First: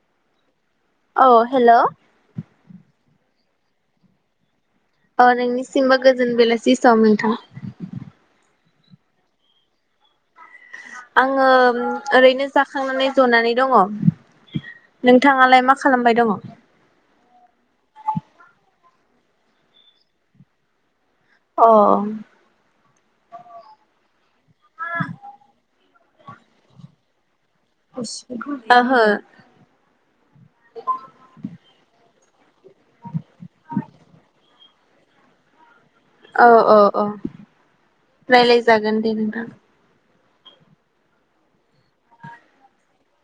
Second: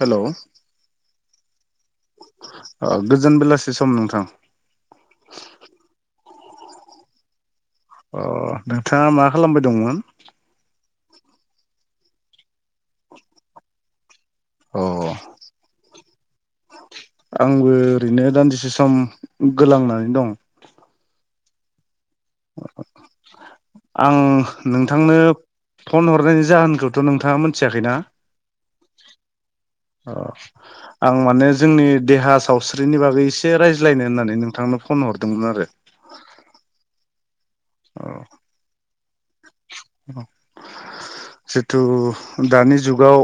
Hello. औ hello. ओ गोजोन बेलासि सम नोंथां। अ नोंनिसिमबो गोजोन बेलासि सम नोंथां। अ नोंथाङा मा खालामबाय दंमोन? आङो ओरैनो जाखांनानै जनानै दङ। अ नोंथाङालाय मा मा खालामबाय दङ? आंबो ओरैनो दान्दिसे सम गोलांनानै दं। अ। आं नोंथांनो फन हरनायनि जाहोनखौथ' नोंथाङा मोन ओहो। अ आं माने जोंनि देहा साव स्रिनि बागै एसे रायज्लायनो होननानै नोंथांनो फन हरदोंमोन आरो। औ औ औ। रायलाय जागोन दे नोंथां। जितु दानि जुगाव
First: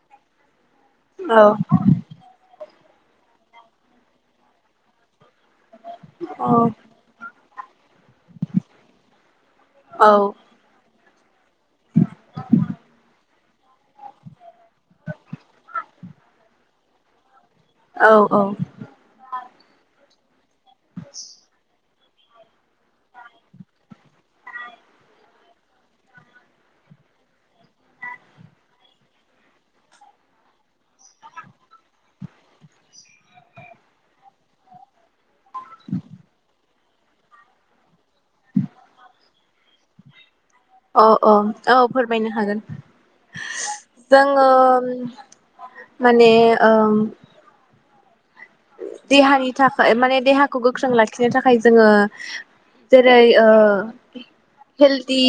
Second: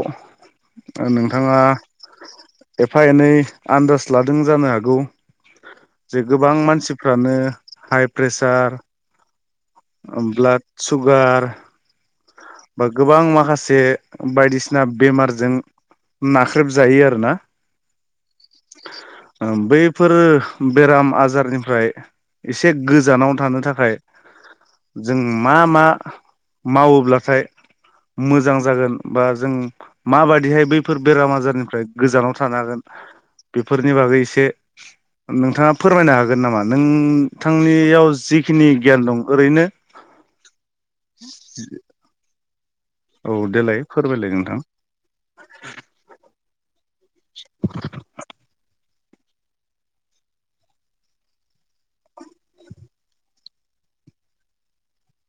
औ नोंथाङा एफा एनै आन्दाज लादों जानो हागौ। जे औ गोबां मानसिफ्रानो हाइ प्रेसार औ ब्लाड सुगार बा गोबां माखासे बायदिसिना बेमारजों नाख्रेबजायो आरोना। औ औ। फोरो बेराम आजारनिफ्राय एसे गोजानाव थानो थाखाय जों मा मा। मावोब्लाथाय मोजां जागोन बा जों माबादिहाय बैफोर बेराम आजारनिफ्राय गोजानाव थानो हागोन बेफोरनि बागै एसे। नोंथाङा फोरमायनो हागोन नामा। नोंथांनियाव जिखिनि गियान दं ओरैनो‌। अ अ। औ फोरमायनो। नो हागोन। औ देलाय फोरमायलाय जोङो नोंथां माने ओं। देहानि थाखाय माने देहाखौ गोख्रों लाखिनो थाखाय जोङो जेरै हेलदि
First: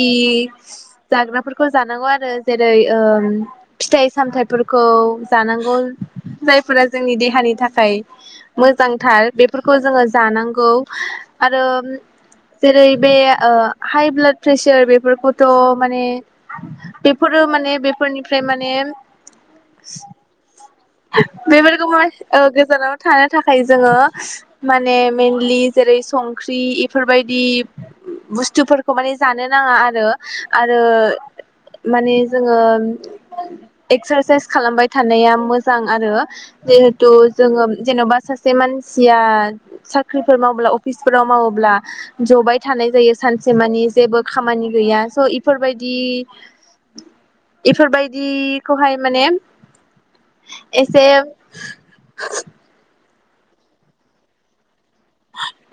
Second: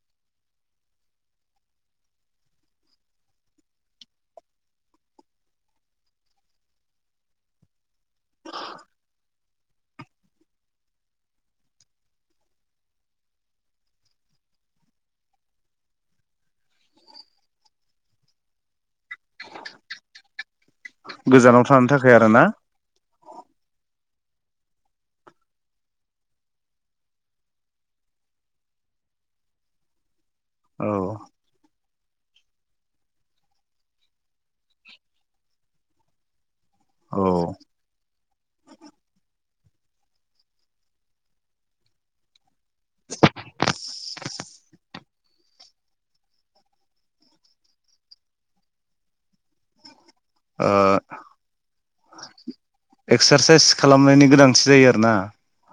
जाग्राफोरखौ जानांगौ आरो जेरै फिथाइ सामथाइफोरखौ जानांगौ जायफोरा जोंनि देहानि थाखाय। मोजांथार बेफोरखौ जोङो जानांगौ आरो जेरै बे हाइ ब्लाड प्रेसार बेफोरखौथ' माने बेफोरो माने बेफोरनिफ्राय माने गोजानाव थानो बेफोरखौ थाखाय आरोना माने गोजानाव थानो थाखाय जोङो माने मेनलि जेरै संख्रि इफोरबायदि बुस्थुफोरखौ माने जानो नाङा आरो। आरो। औ माने जोङो एक्सारसाइस खालामबाय थानाया मोजां आरो। जिहेथु औ जोङो बा सासे मानसिया साख्रिफोर मावोब्ला अफिसफोराव मावोब्ला जबाय। थानाय जायो सानसे मानि जेबो खामानि गैया। स' इफोरबायदि इफोरबायदिखौहाय माने ओ एसे एक्सारसाइस खालामनायनि गोनांथि जायो आरो ना।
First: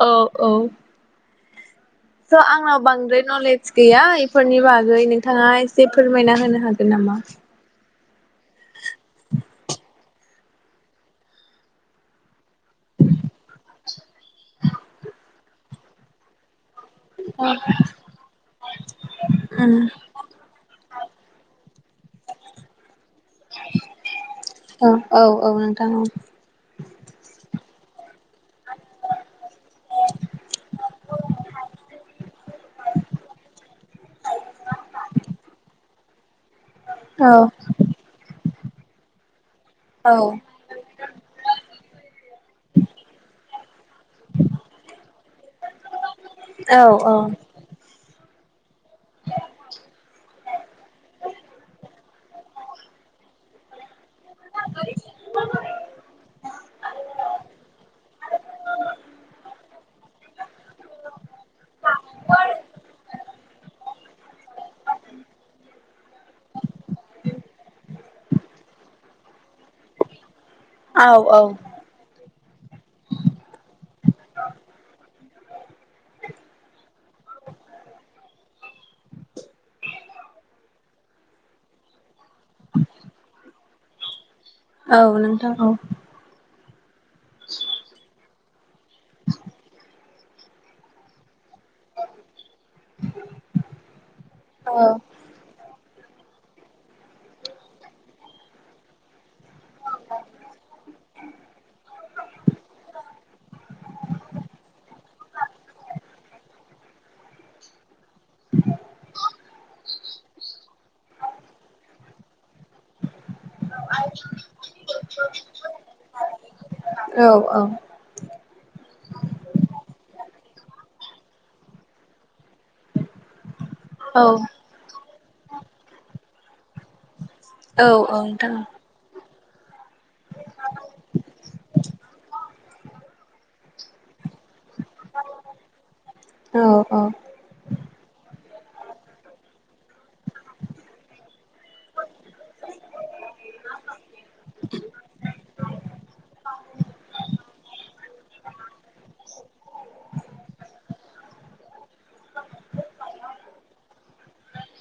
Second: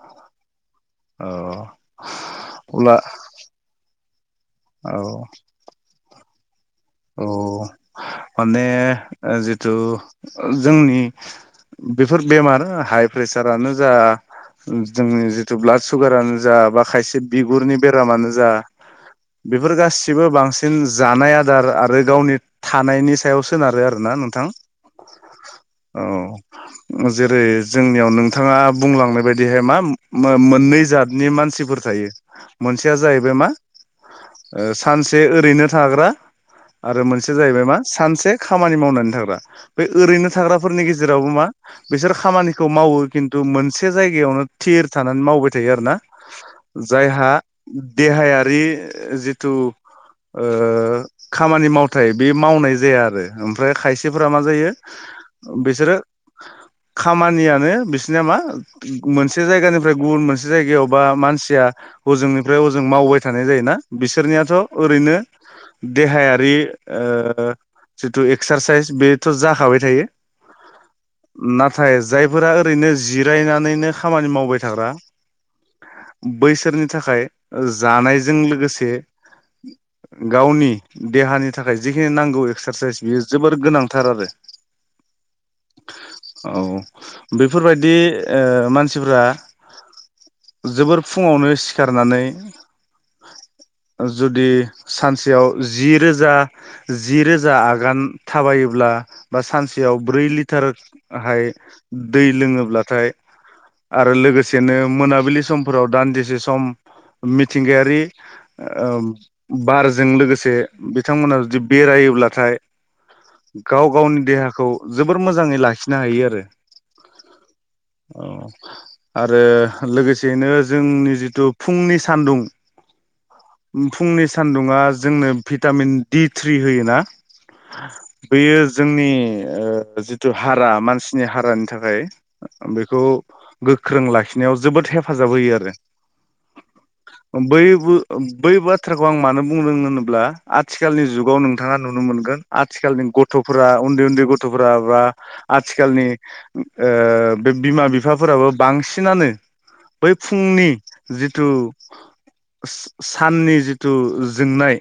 औ औ। औ। स' आंनाव अब्ला बांद्राय नलेज गैया इफोरनि बागै नोंथाङा एसे फोरमायना हो। होनो हा अ माने जिथु ओ जोंनि बेफोर बेमार हाइ प्रेसारानो जा जोंनि ब्लाद सुगारानो जा बा खायसे बिगुरनि बेरामानो जा बेफोर उम गासिबो बांसिन जानाया आरो आरो गावनि थानायनि सायाव सोनारो आरोना नोंथां औ औ औ नोंथां औ। जेरै जोंनियाव नोंथाङा बुंलांनाय बायदिहाय मा मो-मोननै जातनि मानसिफोर थायो मोनसेया जाहैबाय मा ओ सानसे ओरैनो थाग्रा आरो मोनसेया जाहैबाय औ मा सानसे खामानि मावनानै थाग्रा। बे औ ओरैनो थाग्राफोरनि गेजेरावबो मा बिसोर खामानिखौ मावो खिन्थु मोनसे जायगायावनो थिर थानानै मावबाय थायो आरो ना औ जायहा देहाया बि जिथु ओ खामानि मावथाय बे मावनाय जाया आरो ओमफ्राय खायसे फोरा मा जायो बिसोरो खामानियानो बिसिना मा मोनसे जायगा जा बे गुबुन मोन मोनसे जायगायाव बा मानसिया हजोंनिफ्राय ओजों मावबाय थानाय जायोना बिसोरनियाथ' ओरैनो देहायारि ओ जिथु एक्सारसाइस बेथ' जाखाबाय थायो। औ औ नाथाय जायफोरा ओरैनो जिरायनानैनो खामानि मावबाय थाग्रा बैसोरनि थाखाय ओ जानायजों लोगोसे गावनि देहानि थाखाय जिखिनि नांग गौ एक्सारसाइस बियो जोबोर गोनां। थार आरो औ नोंथां औ औ बेफोरबायदि ओ मानसिफोरा जोबोर फुङावनो सि सिखारनानै जुदि औ सानसेआव जि रोजा जि रोजा आगान थाबायोब्ला बा सानसेयाव ब्रै लिटारहाय दै लोङोब्लाथाय आरो लोगोसेनो मोनाबिलि समफोराव दान्दिसे सम मिथिंगायारि ओ बारजों लोगोसे बिथांमोना जुदि बेरायोब्लाथाय गाव गावनि देहाखौ जोबोर मोजाङै लाखिनो हायो आरो। औ औ आरो लोगोसे बेनो जोंनि जिथु फुंनि सानदुं फुंनि सान्दुङा जोंनो भिटामिन डि थ्रि होयो ना? औ औ नोंथां बेयो जोंनि ओ जिथु हारा मानसिनि हारानि थाखाय बेखौ गोख्रों लाखिनायाव जोबोद हेफाजाब होयो आरो औ औ बैयबो बै बाथ्राखौ आं मानो बुंदों होनोब्ला आथिखालनि जुगाव नोंथाङा नुनो मोनगोन आथिखालनि गथ'फोरा उन्दै उन्दै गथ'फोरा बा आथिखालनि बे ओ बिमा बिफाफोराबो बांसिनानो बै फुंनि जिथु साननि जिथु जोंनाय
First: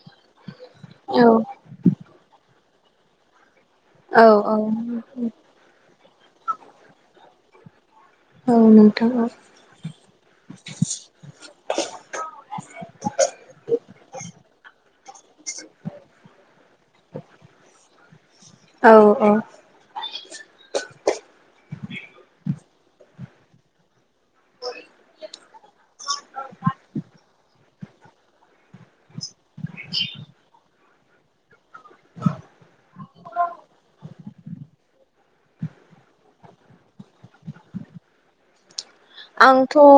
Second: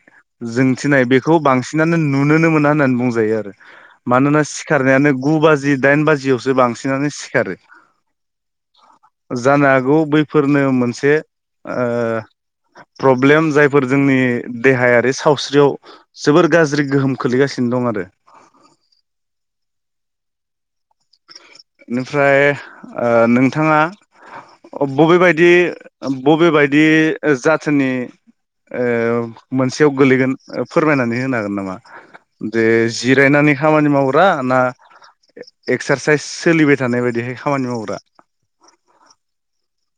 जोंथिनाय बेखौ बांसिनानो नुुनोनो मोना होननानै बुंजा जायो आरो। औ मानोना औ सिखारनायानो गु बाजि दाइन बाजि जिआवसो बांसिनानो सिखारो। नोंथां औ जानो हागौ बैफोरनो मोनसे ओ प्रब्लेम जायफोर जोंनि देहाया सावस्रियाव जोबोर गाज्रि गोहोम खोलैगासिनो दं आरो औ औ इनिफ्राय ओ नोंथाङा बबेबायदि बबेबायदि जाथिनि ओ मोनसेयाव गोलैगोन फोरमायनानै होनो हागोन नामा? जे जिरायनानै खामानि मावग्रा ना एक्सारसाइस सोलिबाय थानाय बायदिहाय खामानि मावग्रा। आंथ' ओ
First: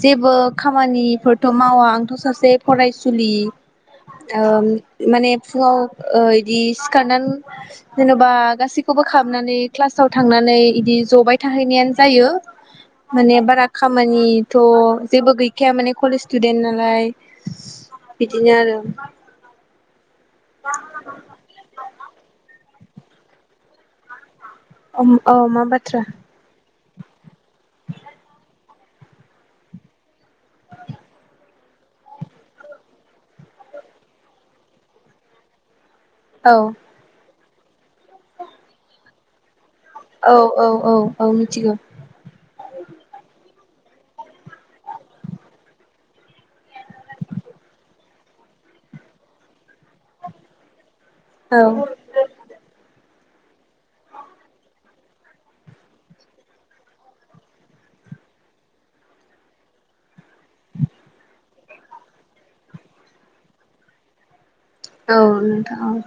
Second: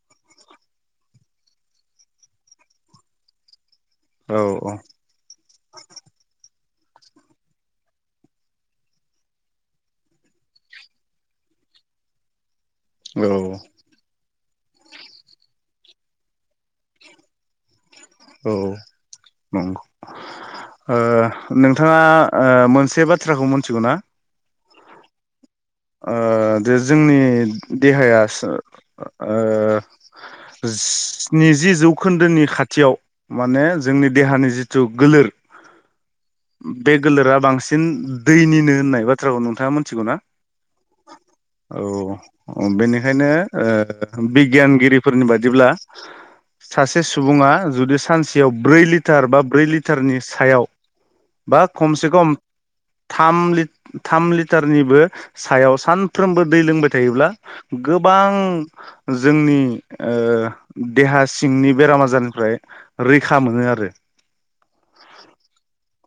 जेबो खामानिफोरथ' मावा आंथ' सासे फरायसुलि औ ओ औ माने फुङाव ओ इ दि सिखारनानै जेन'बा गासैखौबो खालामनानै क्लासाव थांनानै इदि जबाय थाहैनायानो जायो। माने बारा औ खामानि थ' जेबो गैखाया माने कलेज स्टुदेन्त नालाय। औ बिदिनो आरो नंगौ। ओ नोंथाङा ओ मोन से बाथ्राखौ मिथिगौ ना अ अ मा बाथ्रा ओ दे जोंनि देहाया ओ स्निजि जौखोन्दोनि खाथियाव माने जोंनि देहानि जिथु गोलोर औ बे गोलोरा बां सिन दैनिनो होननाय बाथ्राखौ नोंथां मोन थिगौना? औ औ औ औ मिथिगौ औ बेनिखायनो ओ बिगियानगिरिफोरनि बादिब्ला सासे सुबुङा जुदि सानसेयाव ब्रै लिटार बा ब्रै लि टारनि सायाव बा औ खमसे खम थाम लि थाम लिटारनिबो सायाव सानफ्रोमबो दै लोंबाय थायोब्ला गोबां जोंनि ओ देहा सिंनि बेराम आजारनिफ्राय रैखा मोनो आरो औ नोंथां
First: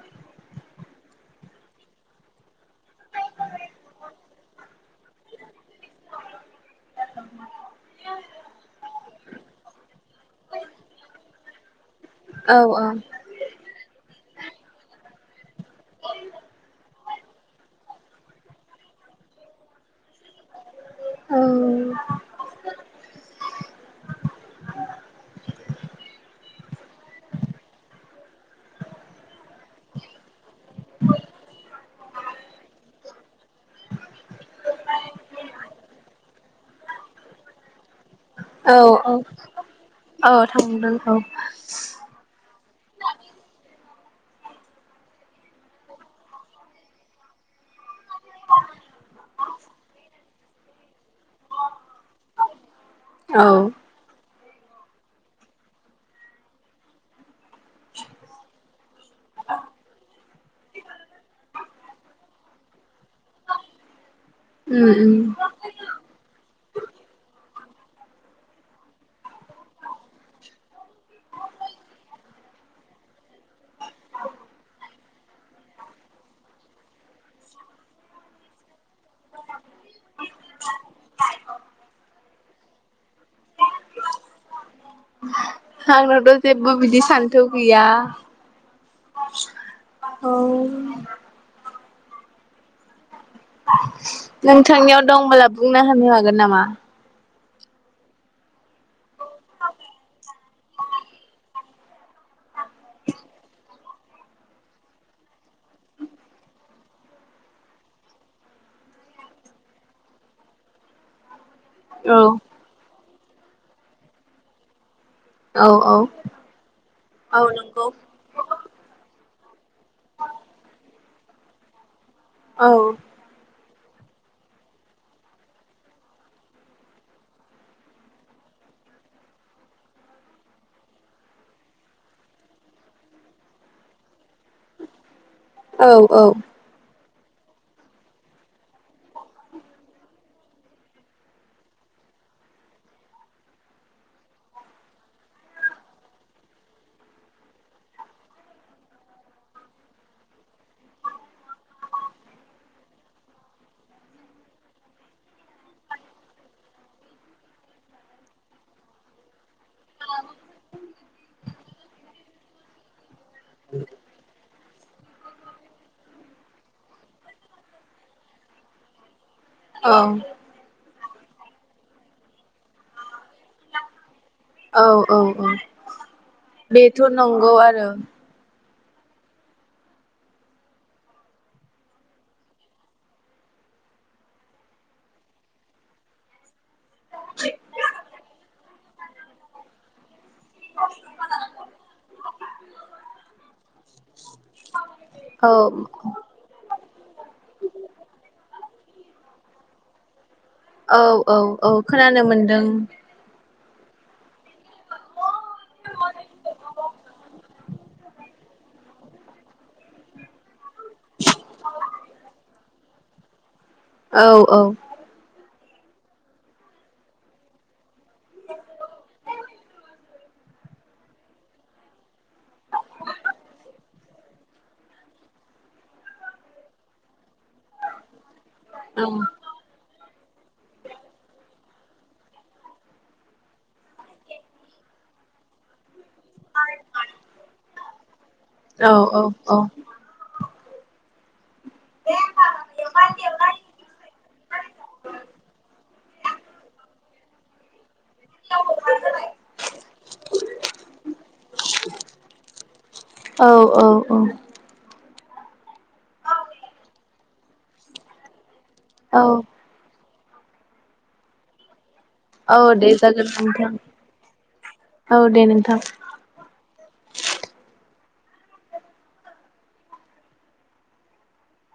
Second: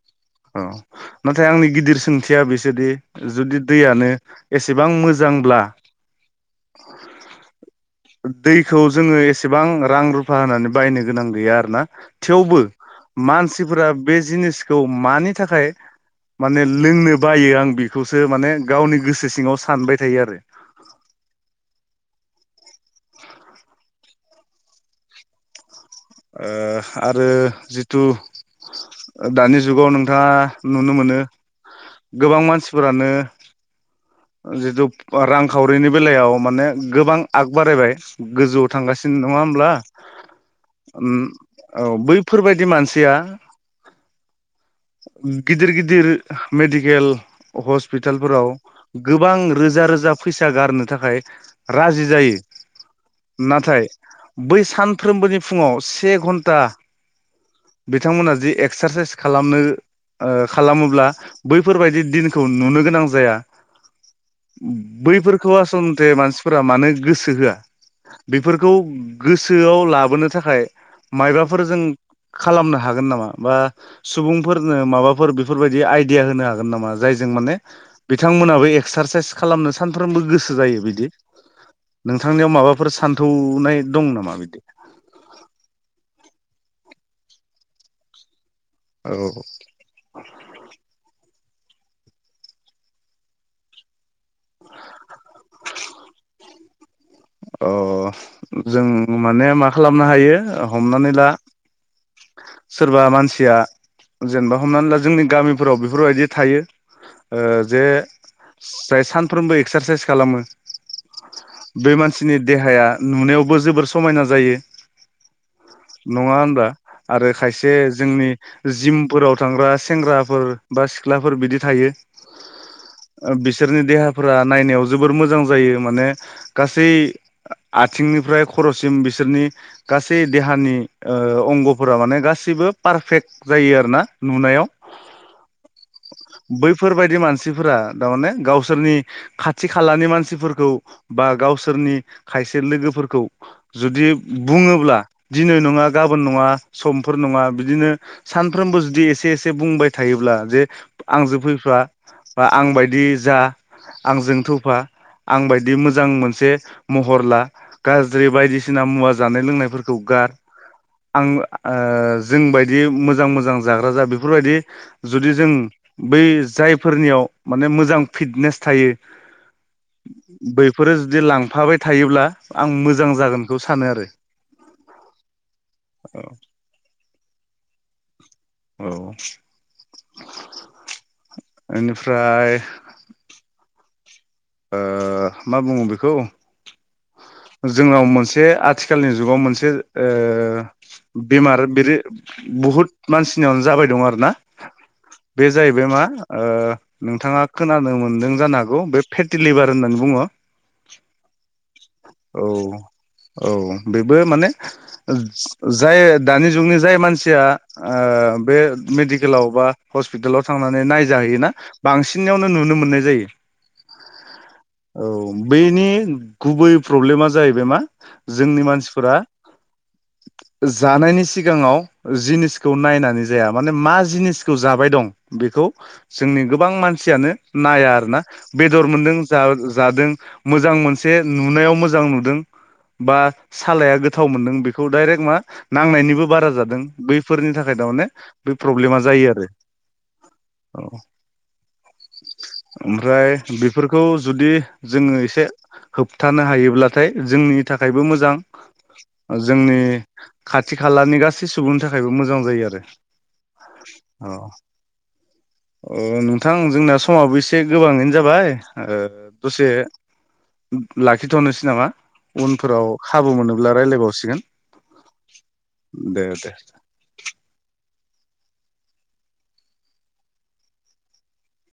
औ नाथाय आंनि गिदिर सोंथिया बिसोदि जुदि दैयानो एसेबां मोजांब्ला दैखौ जोङो एसेबां रां रुफा होनानै बायनो गोनां गैया आरोना औ थेवबो मानसिफोरा बे जिनिसखौ मानि थाखाय माने लोंनो बायो आं बेखौसो माने गावनि गोसो सिङाव सानबाय थायो आरो औ ओ आरो जिथु ओ दानि जुगाव नोंथाङा नुनो मोनो गोबां मानसिफोरानो जिहेथु रांखावरिनि बेलायाव माने गोबां आग बारायबाय गोजौआव औ थांगासिनो औ नङा होमब्ला? औ थांदों ओम औ औ बैफोरबाय दि मानसिया ओम गिदिर गिदिर मेडिकेल हस्पिटालफोराव गोबां रोजा रोजा फैसा गारनो थाखाय राजि जायो। औ नाथाय बै सानफ्रोमबोनि फुङाव से घन्टा बिथांमोना जि एक्सारसाइस खालामनो, ओ खालामोब्ला बैफोरबायाददि दिनखौ नुनो गोनां जाया। ओम उम उम बैफोरखौ आसन थे मानसिफोरा मानो गोसो होआ। बेफोरखौ गोसोआव लाबोनो थाखाय मायबाफोर जों खालामनो हागोन नामा बा सुबुं, फोरनो माबाफोर बेफोरबायदि आइदिया होनो हागोन नामा जायजों माने बिथांमोनाबो एक्सारसाइस खालामनो सानफ्रामबो गोसो जायो बिदि नोंथांनियाव माबाफोर सान्थौनाय दं नामा बिदि? आंनावथ' जेबबो बिदि सान्थौ गैया। औ [inaudible] औ नोंथांनियाव दंबोला बुंनो होनो हागोन नामा? अ जों माने मा खालामनो हायो हमनानै ला, सोरबा मानसिया जेनेबा हमनानै ला जोंनि गामिफोराव बेफोरबायदि थायो ओ जे जाय सानफ्रोमबो एक्सारसाइस खालामो, बे औ मानसिनि देहाया नुनायावबो जोबोर समायना जायो। औ औ नङा होनबा आरो औ खायसे नंगौ जोंनि जिम फोराव थांग्रा सेंग्राफोर बा सिख्लाफोर बिदि थायो। औ सोरनि देहाफोरा नायनायाव जोबोर मोजां जायो माने गासै आथिंनिफ्राय खर'सिम बिसोरनि गासै देहानि ओ अंग' फोरा माने गासिबो पारफेक्ट जायो आरो ना नुनायाव। औ औ दि मानसिफोरा दारमाने गावसोरनि खाथि खालानि मानसिफोरखौ बा गावसोरनि खायसे लोगोफोरखौ जुदि बुङोब्ला दिनै नङा गाबोन नङा, समफोर नङा बिदिनो सानफ्रोमबो जुदि एसे एसे बुंबाय थायोब्ला जे आंजों फैफा बा आंबायदि जा आंजों थौफा आंबायादि मोजां मोनसे महर ला गाज्रि बायदिसिना मुवा जानाय लोंनायफोरखौ गार आं ओ जोंबायदि मोजां मोजां जाग्रा जा बेफोरबायदि जुदि जों बै जायफोरनियाव माने मोजां फिटनेस थायो। औ फोरो जुदि लांफाबाय थायोब्ला आं मोजां जागोनखौ सानो आरो। औ औ औ औ बेथ' नंगौ आरो औ इनिफ्राय, ओ मा बुङो बेखौ? जोंनाव मोनसे आथिखालनि जुगाव मोनसे ओ बेमार बिदि बहुत मानसिनावनो जाबाय दं आरो ना, बे औ जाहैबाय मा ओ नोंथाङा खोनानो मोन्दों जानो हागौ बे फेटिलिभार होननानै बुङो । औ औ औ खोनानो मोनदों । औ बेबो माने जाय दानि जुगनि जाय मानसिया ओ बे मेडिकेलाव बा हस्पिटालाव थांनानै नायजाहैयोना बांसिननियावनो नुनो मोननाय जायो । औ औ बेनि गुबै प्रब्लेमा जाहैबाय मा जोंनि मानसिफोरा जानायनि सिगाङाव जिनिसखौ नायनानै जाया माने मा जिनिसखौ जाबाय दं बेखौ जोंनि गोबां मानसियानो नाया आरोना बेदर मोनदों औ जा जादों मोजां मोन से नुनायाव मोजां नुदों बा सालाया गोथाव मोनदों बेखौ डायरेक्ट मा नांनायनिबो बारा जादों बैफोरनि थाखाय थारमाने बे औ प्रब्लेमा जायो आरो। औ औ ओमफ्राय बेफोरखौ जुदि जोङो एसे होबथानो हायोब्लाथाय जोंनि थाखायबो मोजां जोंनि खाथि खालानि गासै सुबुंनि थाखायबो मोजां जायो आरो । औ-औ-औ। ओ नोंथां जोंना समावबो एसे गोबाङैनो जाबाय ओ औ दसे लाखिथ'नोसै नामा? औ दे उनफोराव जागोन खाबु नोंथां मोनोब्ला रायलायबावसिगोन । औ देे नोंथां।